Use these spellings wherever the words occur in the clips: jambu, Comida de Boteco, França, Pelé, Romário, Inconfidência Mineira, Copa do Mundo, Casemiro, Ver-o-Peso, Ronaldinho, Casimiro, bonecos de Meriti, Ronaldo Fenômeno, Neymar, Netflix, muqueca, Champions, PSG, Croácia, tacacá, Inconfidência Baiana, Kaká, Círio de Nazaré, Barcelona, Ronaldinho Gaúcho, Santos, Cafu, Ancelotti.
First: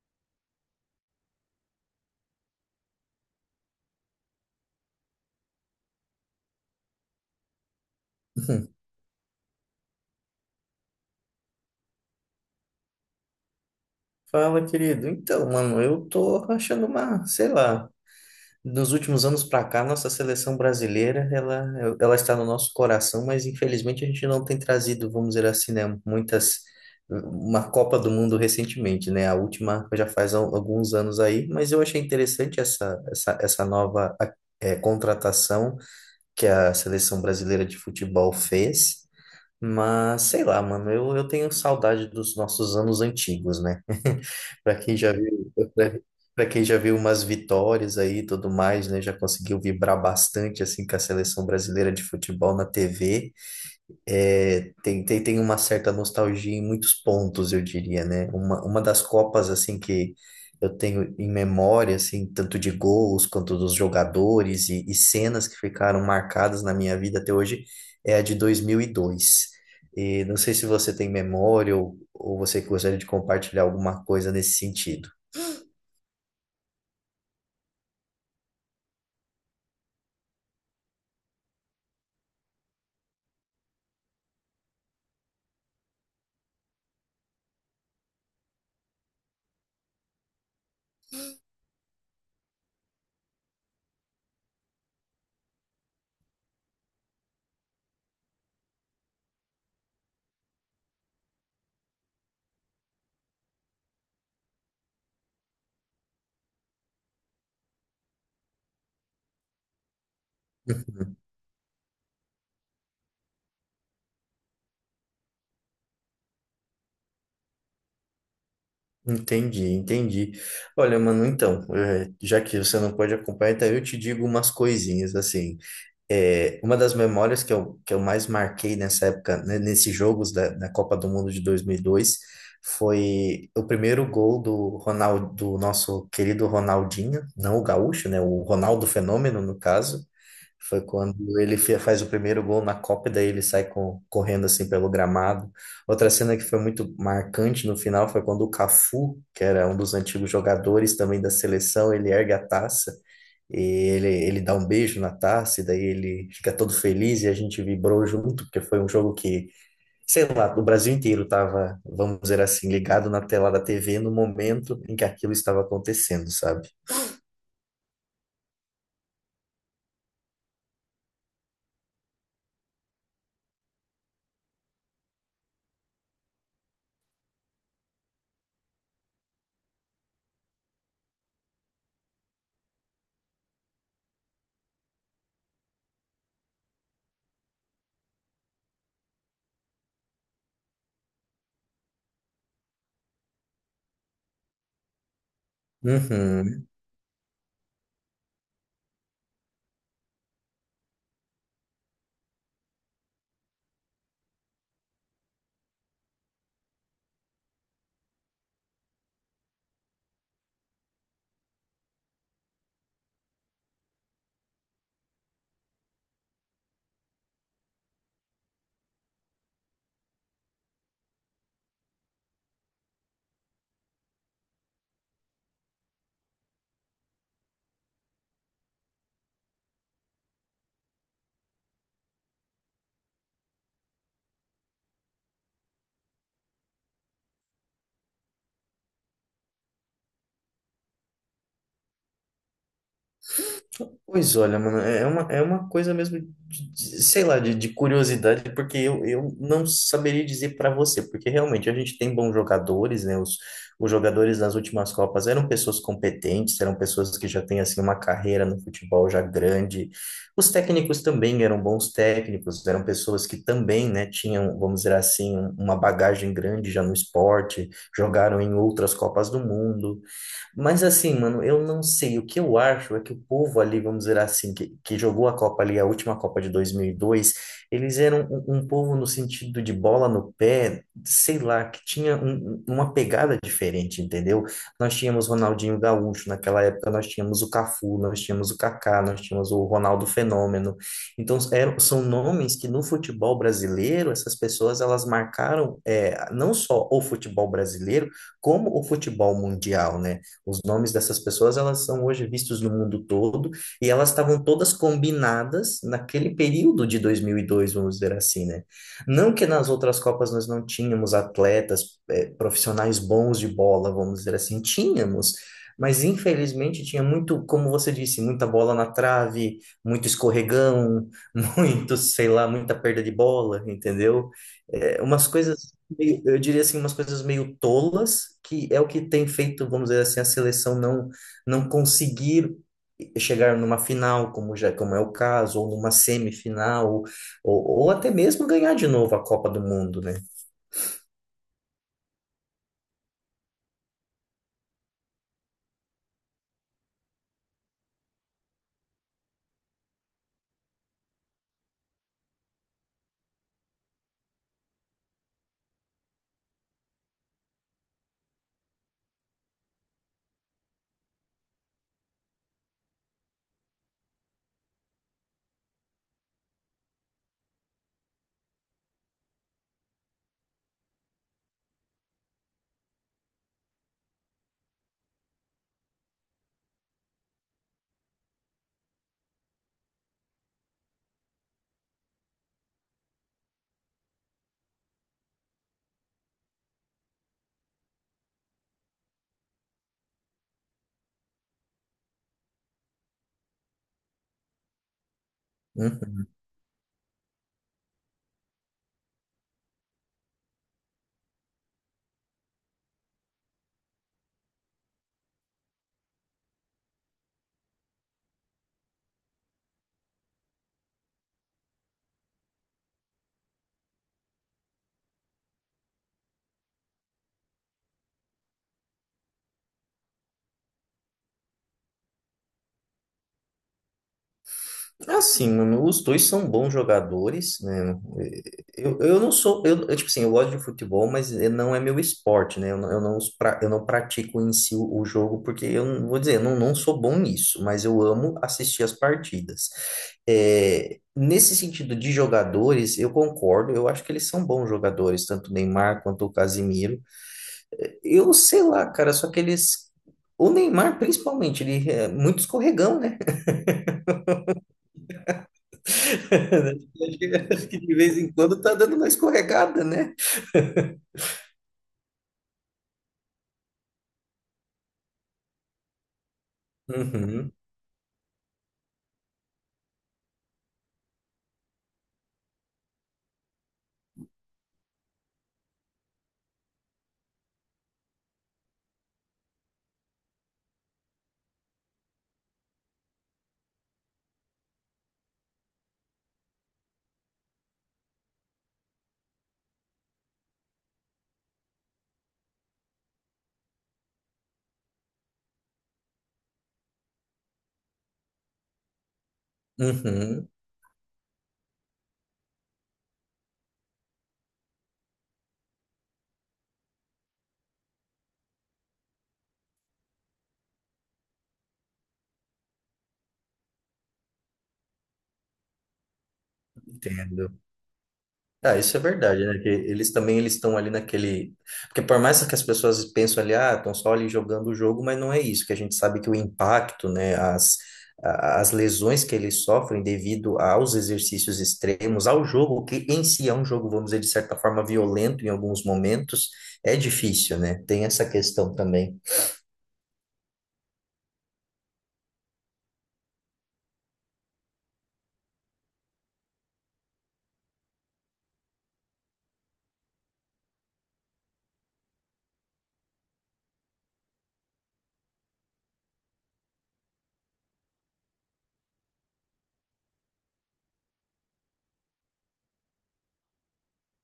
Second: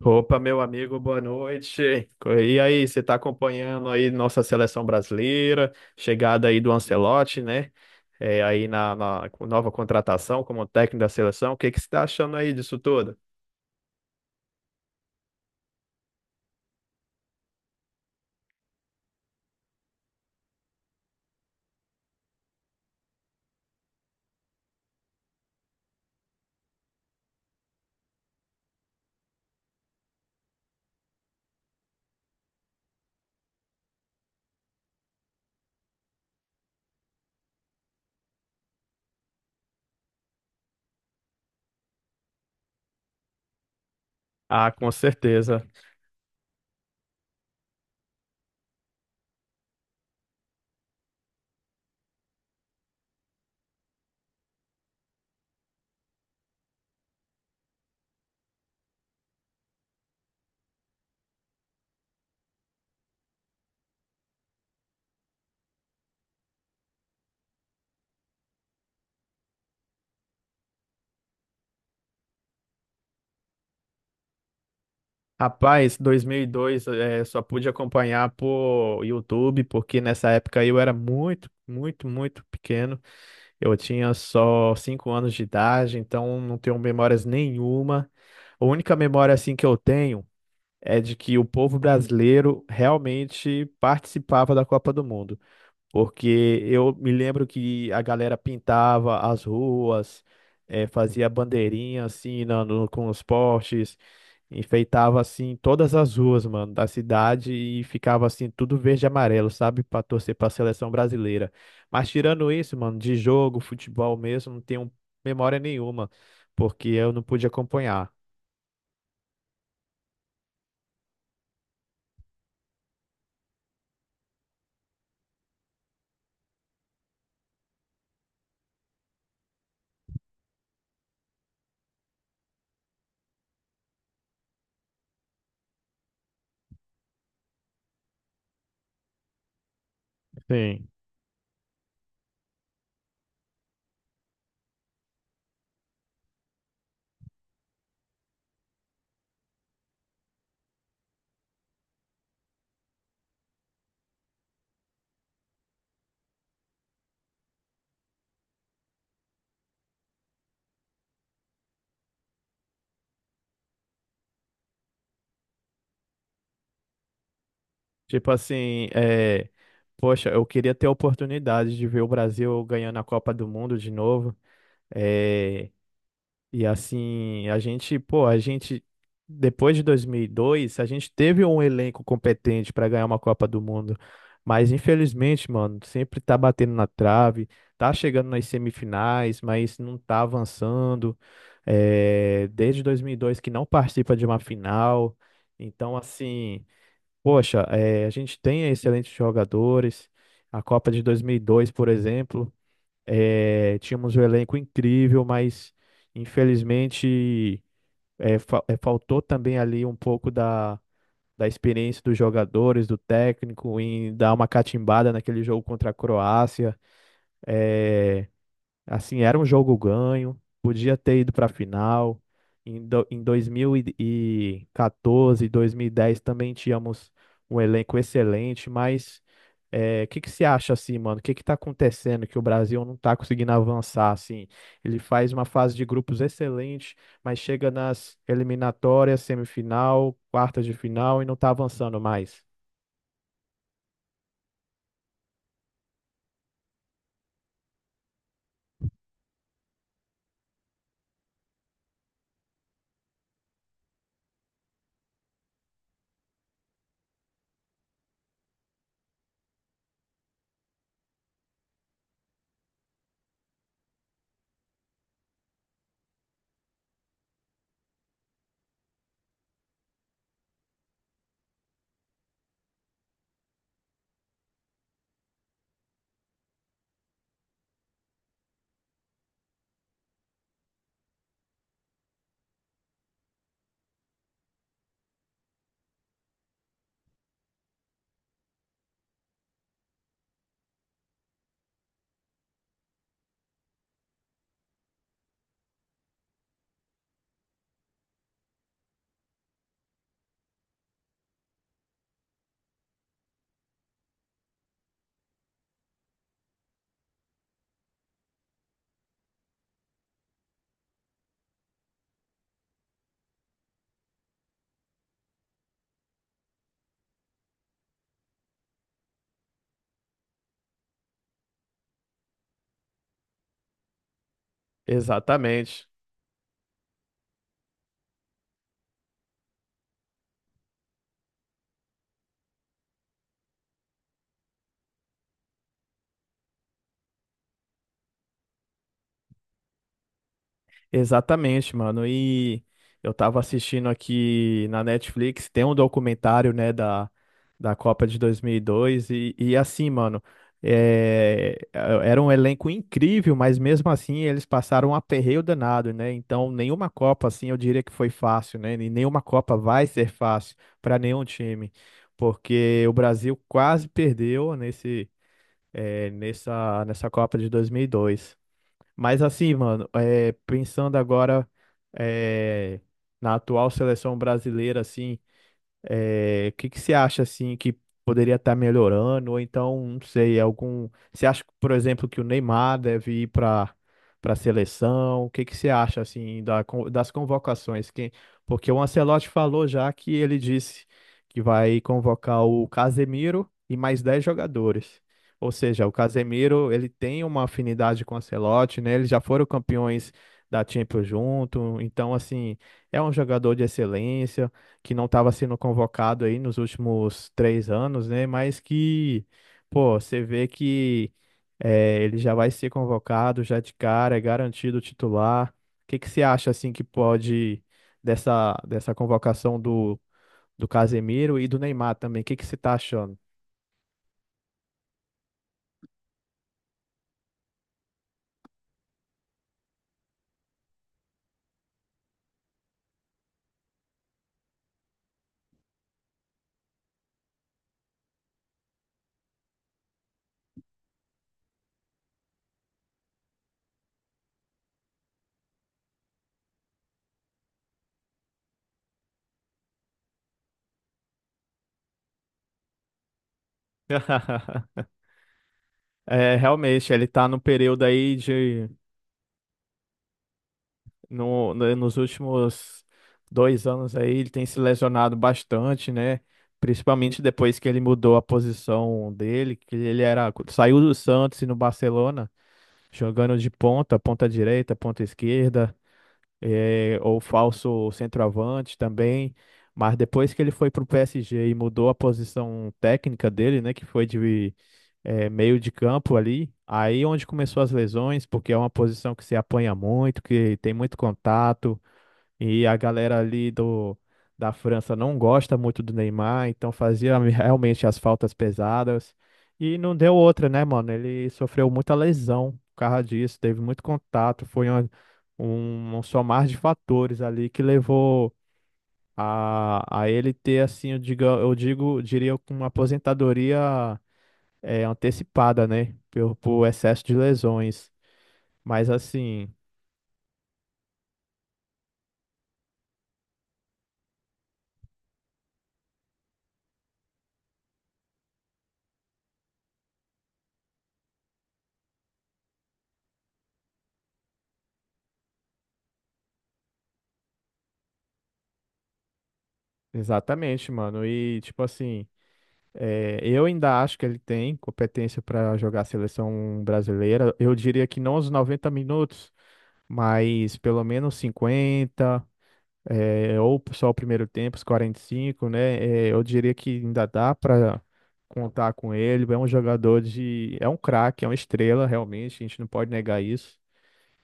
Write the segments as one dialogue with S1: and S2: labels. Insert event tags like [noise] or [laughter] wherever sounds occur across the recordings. S1: Opa, meu amigo, boa noite. E aí, você está acompanhando aí nossa seleção brasileira, chegada aí do Ancelotti, né? É,
S2: [laughs]
S1: aí
S2: Hum.
S1: na nova contratação como técnico da seleção, o que que você está achando aí disso tudo?
S2: Fala, querido. Então, mano, eu tô achando uma, sei lá, nos últimos anos pra cá, nossa seleção brasileira, ela está no nosso coração, mas infelizmente a gente não tem trazido, vamos dizer assim, né, muitas, uma Copa do Mundo recentemente, né? A última já faz alguns anos aí, mas eu achei interessante essa nova, contratação que a seleção brasileira de futebol fez. Mas sei lá, mano, eu tenho saudade dos nossos anos antigos, né? [laughs]
S1: Ah,
S2: Para
S1: com
S2: quem já viu,
S1: certeza.
S2: para quem já viu umas vitórias aí e tudo mais, né? Já conseguiu vibrar bastante assim com a seleção brasileira de futebol na TV. É, tem uma certa nostalgia em muitos pontos, eu diria, né? Uma das Copas, assim, que eu tenho em memória, assim, tanto de gols quanto dos jogadores e cenas que ficaram marcadas na minha vida até hoje, é a de 2002. E dois. E não sei se você tem memória ou você gostaria de compartilhar alguma coisa nesse sentido.
S1: Rapaz, 2002, é, só pude acompanhar por YouTube, porque nessa época aí eu era muito, muito, muito pequeno. Eu tinha só 5 anos de idade, então não tenho memórias nenhuma. A única memória assim que eu tenho é de que o povo brasileiro realmente participava da Copa do Mundo, porque eu me lembro que a galera pintava as ruas, fazia bandeirinha assim com os postes, enfeitava assim todas as ruas, mano, da cidade e ficava assim tudo verde e amarelo, sabe, para torcer para a seleção
S2: [laughs]
S1: brasileira. Mas tirando isso, mano, de jogo, futebol mesmo, não tenho memória nenhuma, porque eu não pude acompanhar.
S2: Entendi, entendi. Olha, mano, então, já que você não pode acompanhar, então eu te digo umas coisinhas, assim. É, uma das memórias que eu mais marquei nessa época, né, nesses jogos da Copa do Mundo de 2002, foi o primeiro gol do Ronaldo, do nosso querido Ronaldinho, não o gaúcho, né, o Ronaldo Fenômeno, no caso, foi
S1: Sim.
S2: quando ele faz o primeiro gol na Copa, e daí ele sai correndo assim pelo gramado. Outra cena que foi muito marcante no final foi quando o Cafu, que era um dos antigos jogadores também da seleção, ele ergue a taça e ele dá um beijo na taça, e daí ele fica todo feliz e a gente vibrou junto, porque foi um jogo que, sei lá, o Brasil inteiro estava, vamos dizer assim, ligado na tela da TV no momento em que aquilo estava acontecendo, sabe?
S1: Tipo assim, é, poxa, eu queria ter a oportunidade de ver o Brasil ganhando a Copa do Mundo de novo. É, e assim, a gente, pô, a gente, depois de 2002 a gente teve um elenco competente para ganhar uma Copa do Mundo. Mas infelizmente, mano, sempre tá batendo na trave, tá chegando nas semifinais, mas não tá avançando. É, desde 2002 que não participa de uma final. Então, assim.
S2: Uhum.
S1: Poxa, a gente tem excelentes jogadores. A Copa de 2002, por exemplo, tínhamos um elenco incrível, mas infelizmente faltou também ali um pouco da experiência dos jogadores, do técnico, em dar uma catimbada naquele jogo contra a Croácia. Eh, Assim, era um jogo ganho, podia ter ido para a final. Em 2014, dez também tínhamos um elenco excelente, mas é, o que que você acha assim, mano? O que que tá acontecendo que o Brasil não tá conseguindo avançar assim? Ele faz uma fase de grupos excelente, mas chega nas eliminatórias, semifinal, quartas de final e não tá avançando mais.
S2: Pois olha, mano, é uma coisa mesmo, sei lá, de curiosidade, porque eu não saberia dizer para você, porque realmente a gente tem bons jogadores, né? Os jogadores nas últimas Copas eram pessoas competentes, eram pessoas que já têm, assim, uma carreira no futebol já grande. Os técnicos também eram bons técnicos, eram pessoas que também, né, tinham, vamos dizer assim, uma bagagem grande já no esporte, jogaram em outras Copas do Mundo. Mas assim, mano, eu não sei. O que eu acho é que o povo ali, vamos dizer assim, que jogou a Copa ali, a última Copa de 2002, eles eram um povo no sentido de bola no pé, sei lá, que tinha uma pegada diferente, entendeu? Nós tínhamos Ronaldinho Gaúcho naquela época, nós tínhamos o Cafu, nós tínhamos o Kaká, nós tínhamos o Ronaldo Fenômeno. Então, eram, são nomes que no futebol brasileiro, essas pessoas, elas marcaram é, não só o futebol brasileiro, como o futebol mundial, né? Os nomes dessas pessoas, elas são hoje vistos no mundo todo e elas estavam todas combinadas naquele período de 2002, vamos dizer assim, né? Não que nas outras Copas nós não tínhamos atletas, profissionais bons de bola, vamos dizer assim, tínhamos, mas infelizmente tinha muito, como você disse, muita bola na trave, muito escorregão, [laughs] muito, sei lá, muita perda de bola, entendeu? É, umas coisas
S1: Exatamente.
S2: eu diria assim, umas coisas meio tolas, que é o que tem feito, vamos dizer assim, a seleção não, não conseguir chegar numa final, como já, como é o caso, ou numa semifinal, ou até mesmo ganhar de novo a Copa do Mundo, né?
S1: Exatamente, mano. E eu tava assistindo aqui na Netflix, tem um documentário, né, da Copa de 2002 e, dois, e assim, mano, é, era um elenco incrível, mas mesmo assim eles passaram um aperreio danado, né? Então, nenhuma Copa, assim, eu diria que foi fácil, né? E nenhuma Copa vai ser fácil para nenhum time, porque o Brasil quase perdeu nessa Copa de 2002. Mas assim, mano, é, pensando agora é, na atual seleção brasileira, assim. É, o que que você acha assim que poderia estar melhorando? Ou então, não sei, algum. Você acha, por exemplo, que o Neymar deve ir para a seleção? O que que você acha assim da das convocações? Porque o Ancelotti falou já que ele disse que vai convocar o Casemiro e mais 10 jogadores. Ou seja, o
S2: Uhum.
S1: Casemiro, ele tem uma afinidade com o Ancelotti, né? Eles já foram campeões da Champions junto, então assim, é um jogador de excelência que não estava sendo convocado aí nos últimos 3 anos, né? Mas que, pô, você vê que ele já vai ser convocado já de cara, é garantido titular. O que que você acha assim que pode dessa convocação do Casemiro e do Neymar também? O que que você tá achando?
S2: Assim, mano, os dois são bons jogadores, né? Eu não sou, eu, tipo assim, eu gosto de futebol, mas não é meu esporte, né? Eu não pratico em si o jogo, porque eu não vou dizer, eu não, não sou bom nisso, mas eu amo assistir as partidas. É, nesse sentido de jogadores, eu concordo, eu acho que eles são bons jogadores, tanto o Neymar quanto o Casimiro. Eu sei lá, cara, só que eles. O Neymar, principalmente, ele é muito escorregão, né?
S1: [laughs] É, realmente, ele
S2: Acho que
S1: tá no
S2: acho que
S1: período
S2: de
S1: aí
S2: vez em quando
S1: de
S2: tá dando uma escorregada, né?
S1: nos últimos 2 anos aí ele tem se lesionado bastante, né? Principalmente
S2: Uhum,
S1: depois que ele mudou a posição dele, que ele era, saiu do Santos e no Barcelona, jogando de ponta, ponta direita, ponta esquerda, ou falso centroavante também. Mas depois que ele foi para o PSG e mudou a posição técnica dele, né, que foi de meio de campo ali, aí onde começou as lesões, porque é uma posição que se apanha muito, que tem muito contato, e a galera ali da França não gosta muito do Neymar, então fazia [laughs] realmente as faltas pesadas. E não deu outra,
S2: uhum,
S1: né, mano? Ele sofreu muita lesão por causa disso, teve muito contato, foi um somar de fatores ali que levou a ele ter, assim, diria, com uma aposentadoria é, antecipada, né? Por excesso de
S2: entendo.
S1: lesões.
S2: Ah,
S1: Mas
S2: isso é verdade,
S1: assim,
S2: né? Que eles também eles estão ali naquele. Porque por mais que as pessoas pensam ali, ah, estão só ali jogando o jogo, mas não é isso, que a gente sabe que o impacto, né, as lesões que eles sofrem devido aos exercícios extremos, ao jogo, que em si é um jogo, vamos dizer, de certa forma, violento em alguns momentos, é difícil, né? Tem essa questão também.
S1: exatamente, mano. E tipo assim. É, eu ainda acho que ele tem competência para jogar a seleção brasileira. Eu diria que não os 90 minutos, mas pelo menos 50 é, ou só o primeiro tempo, os 45, né? É, eu diria que ainda dá para contar com ele. É um jogador de. É um craque, é uma estrela, realmente. A gente não pode negar isso.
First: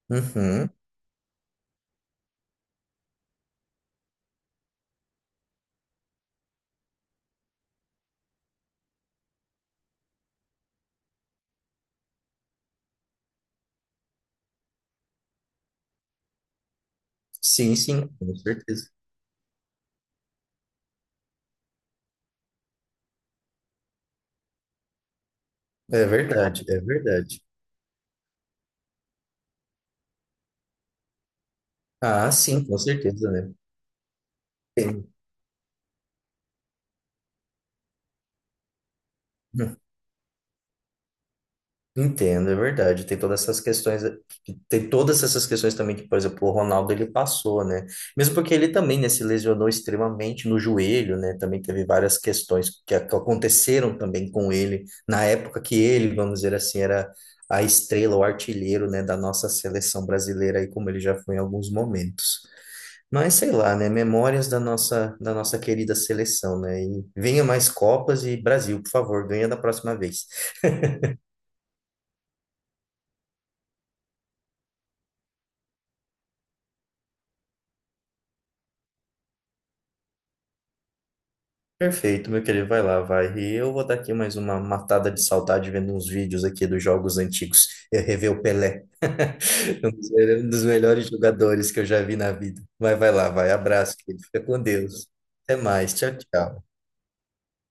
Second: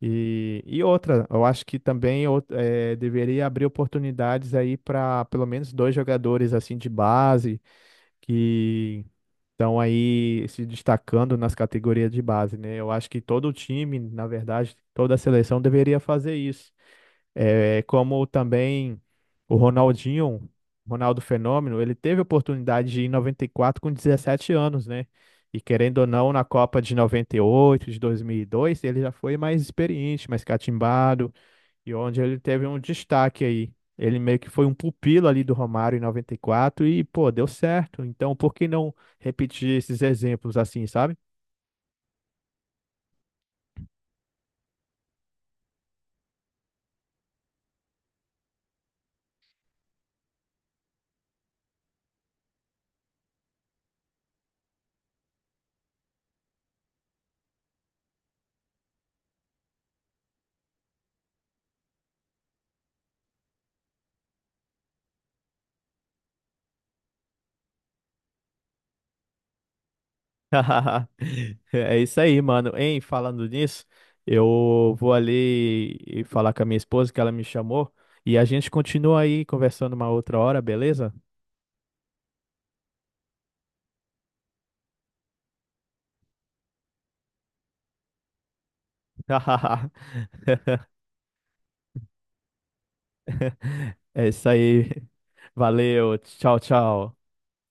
S1: E,
S2: Uhum.
S1: e outra, eu acho que também deveria abrir oportunidades aí para pelo menos dois jogadores assim de base que estão aí se destacando nas categorias de base, né? Eu acho que todo time, na verdade, toda seleção deveria fazer isso.
S2: Sim,
S1: É,
S2: sim,
S1: como
S2: com certeza.
S1: também o Ronaldinho, Ronaldo Fenômeno, ele teve a oportunidade de ir em 94 com 17 anos, né? E querendo
S2: É
S1: ou não, na
S2: verdade,
S1: Copa
S2: é
S1: de
S2: verdade.
S1: 98, de 2002, ele já foi mais experiente, mais catimbado, e onde
S2: Ah,
S1: ele
S2: sim,
S1: teve
S2: com
S1: um
S2: certeza,
S1: destaque
S2: né?
S1: aí. Ele meio que foi um
S2: Tem.
S1: pupilo ali do Romário em 94 e pô, deu certo. Então, por que não repetir
S2: Hum,
S1: esses exemplos assim, sabe?
S2: Entendo, é verdade. Tem todas essas questões, tem todas essas questões também que, por exemplo, o Ronaldo ele passou, né? Mesmo porque ele também, né, se lesionou extremamente no joelho, né? Também teve várias questões que aconteceram também com ele na época que ele, vamos dizer assim, era a estrela, o artilheiro, né, da nossa seleção brasileira aí como ele já foi em alguns momentos. Mas sei lá, né? Memórias da da nossa querida seleção, né? E venha mais Copas e Brasil, por favor, ganha da próxima vez.
S1: [laughs] É isso aí, mano. Hein, falando nisso, eu vou ali e falar com a minha esposa que ela me chamou e a gente continua aí conversando uma outra hora, beleza?
S2: Perfeito, meu querido, vai lá, vai. E eu vou dar aqui mais uma matada de saudade vendo uns vídeos aqui dos jogos antigos. Eu rever o Pelé, [laughs] um dos um dos
S1: [laughs]
S2: melhores jogadores que eu já vi na vida. Mas vai lá, vai. Abraço, querido.
S1: É
S2: Fica
S1: isso
S2: com
S1: aí.
S2: Deus. Até mais. Tchau,
S1: Valeu. Tchau,
S2: tchau.
S1: tchau.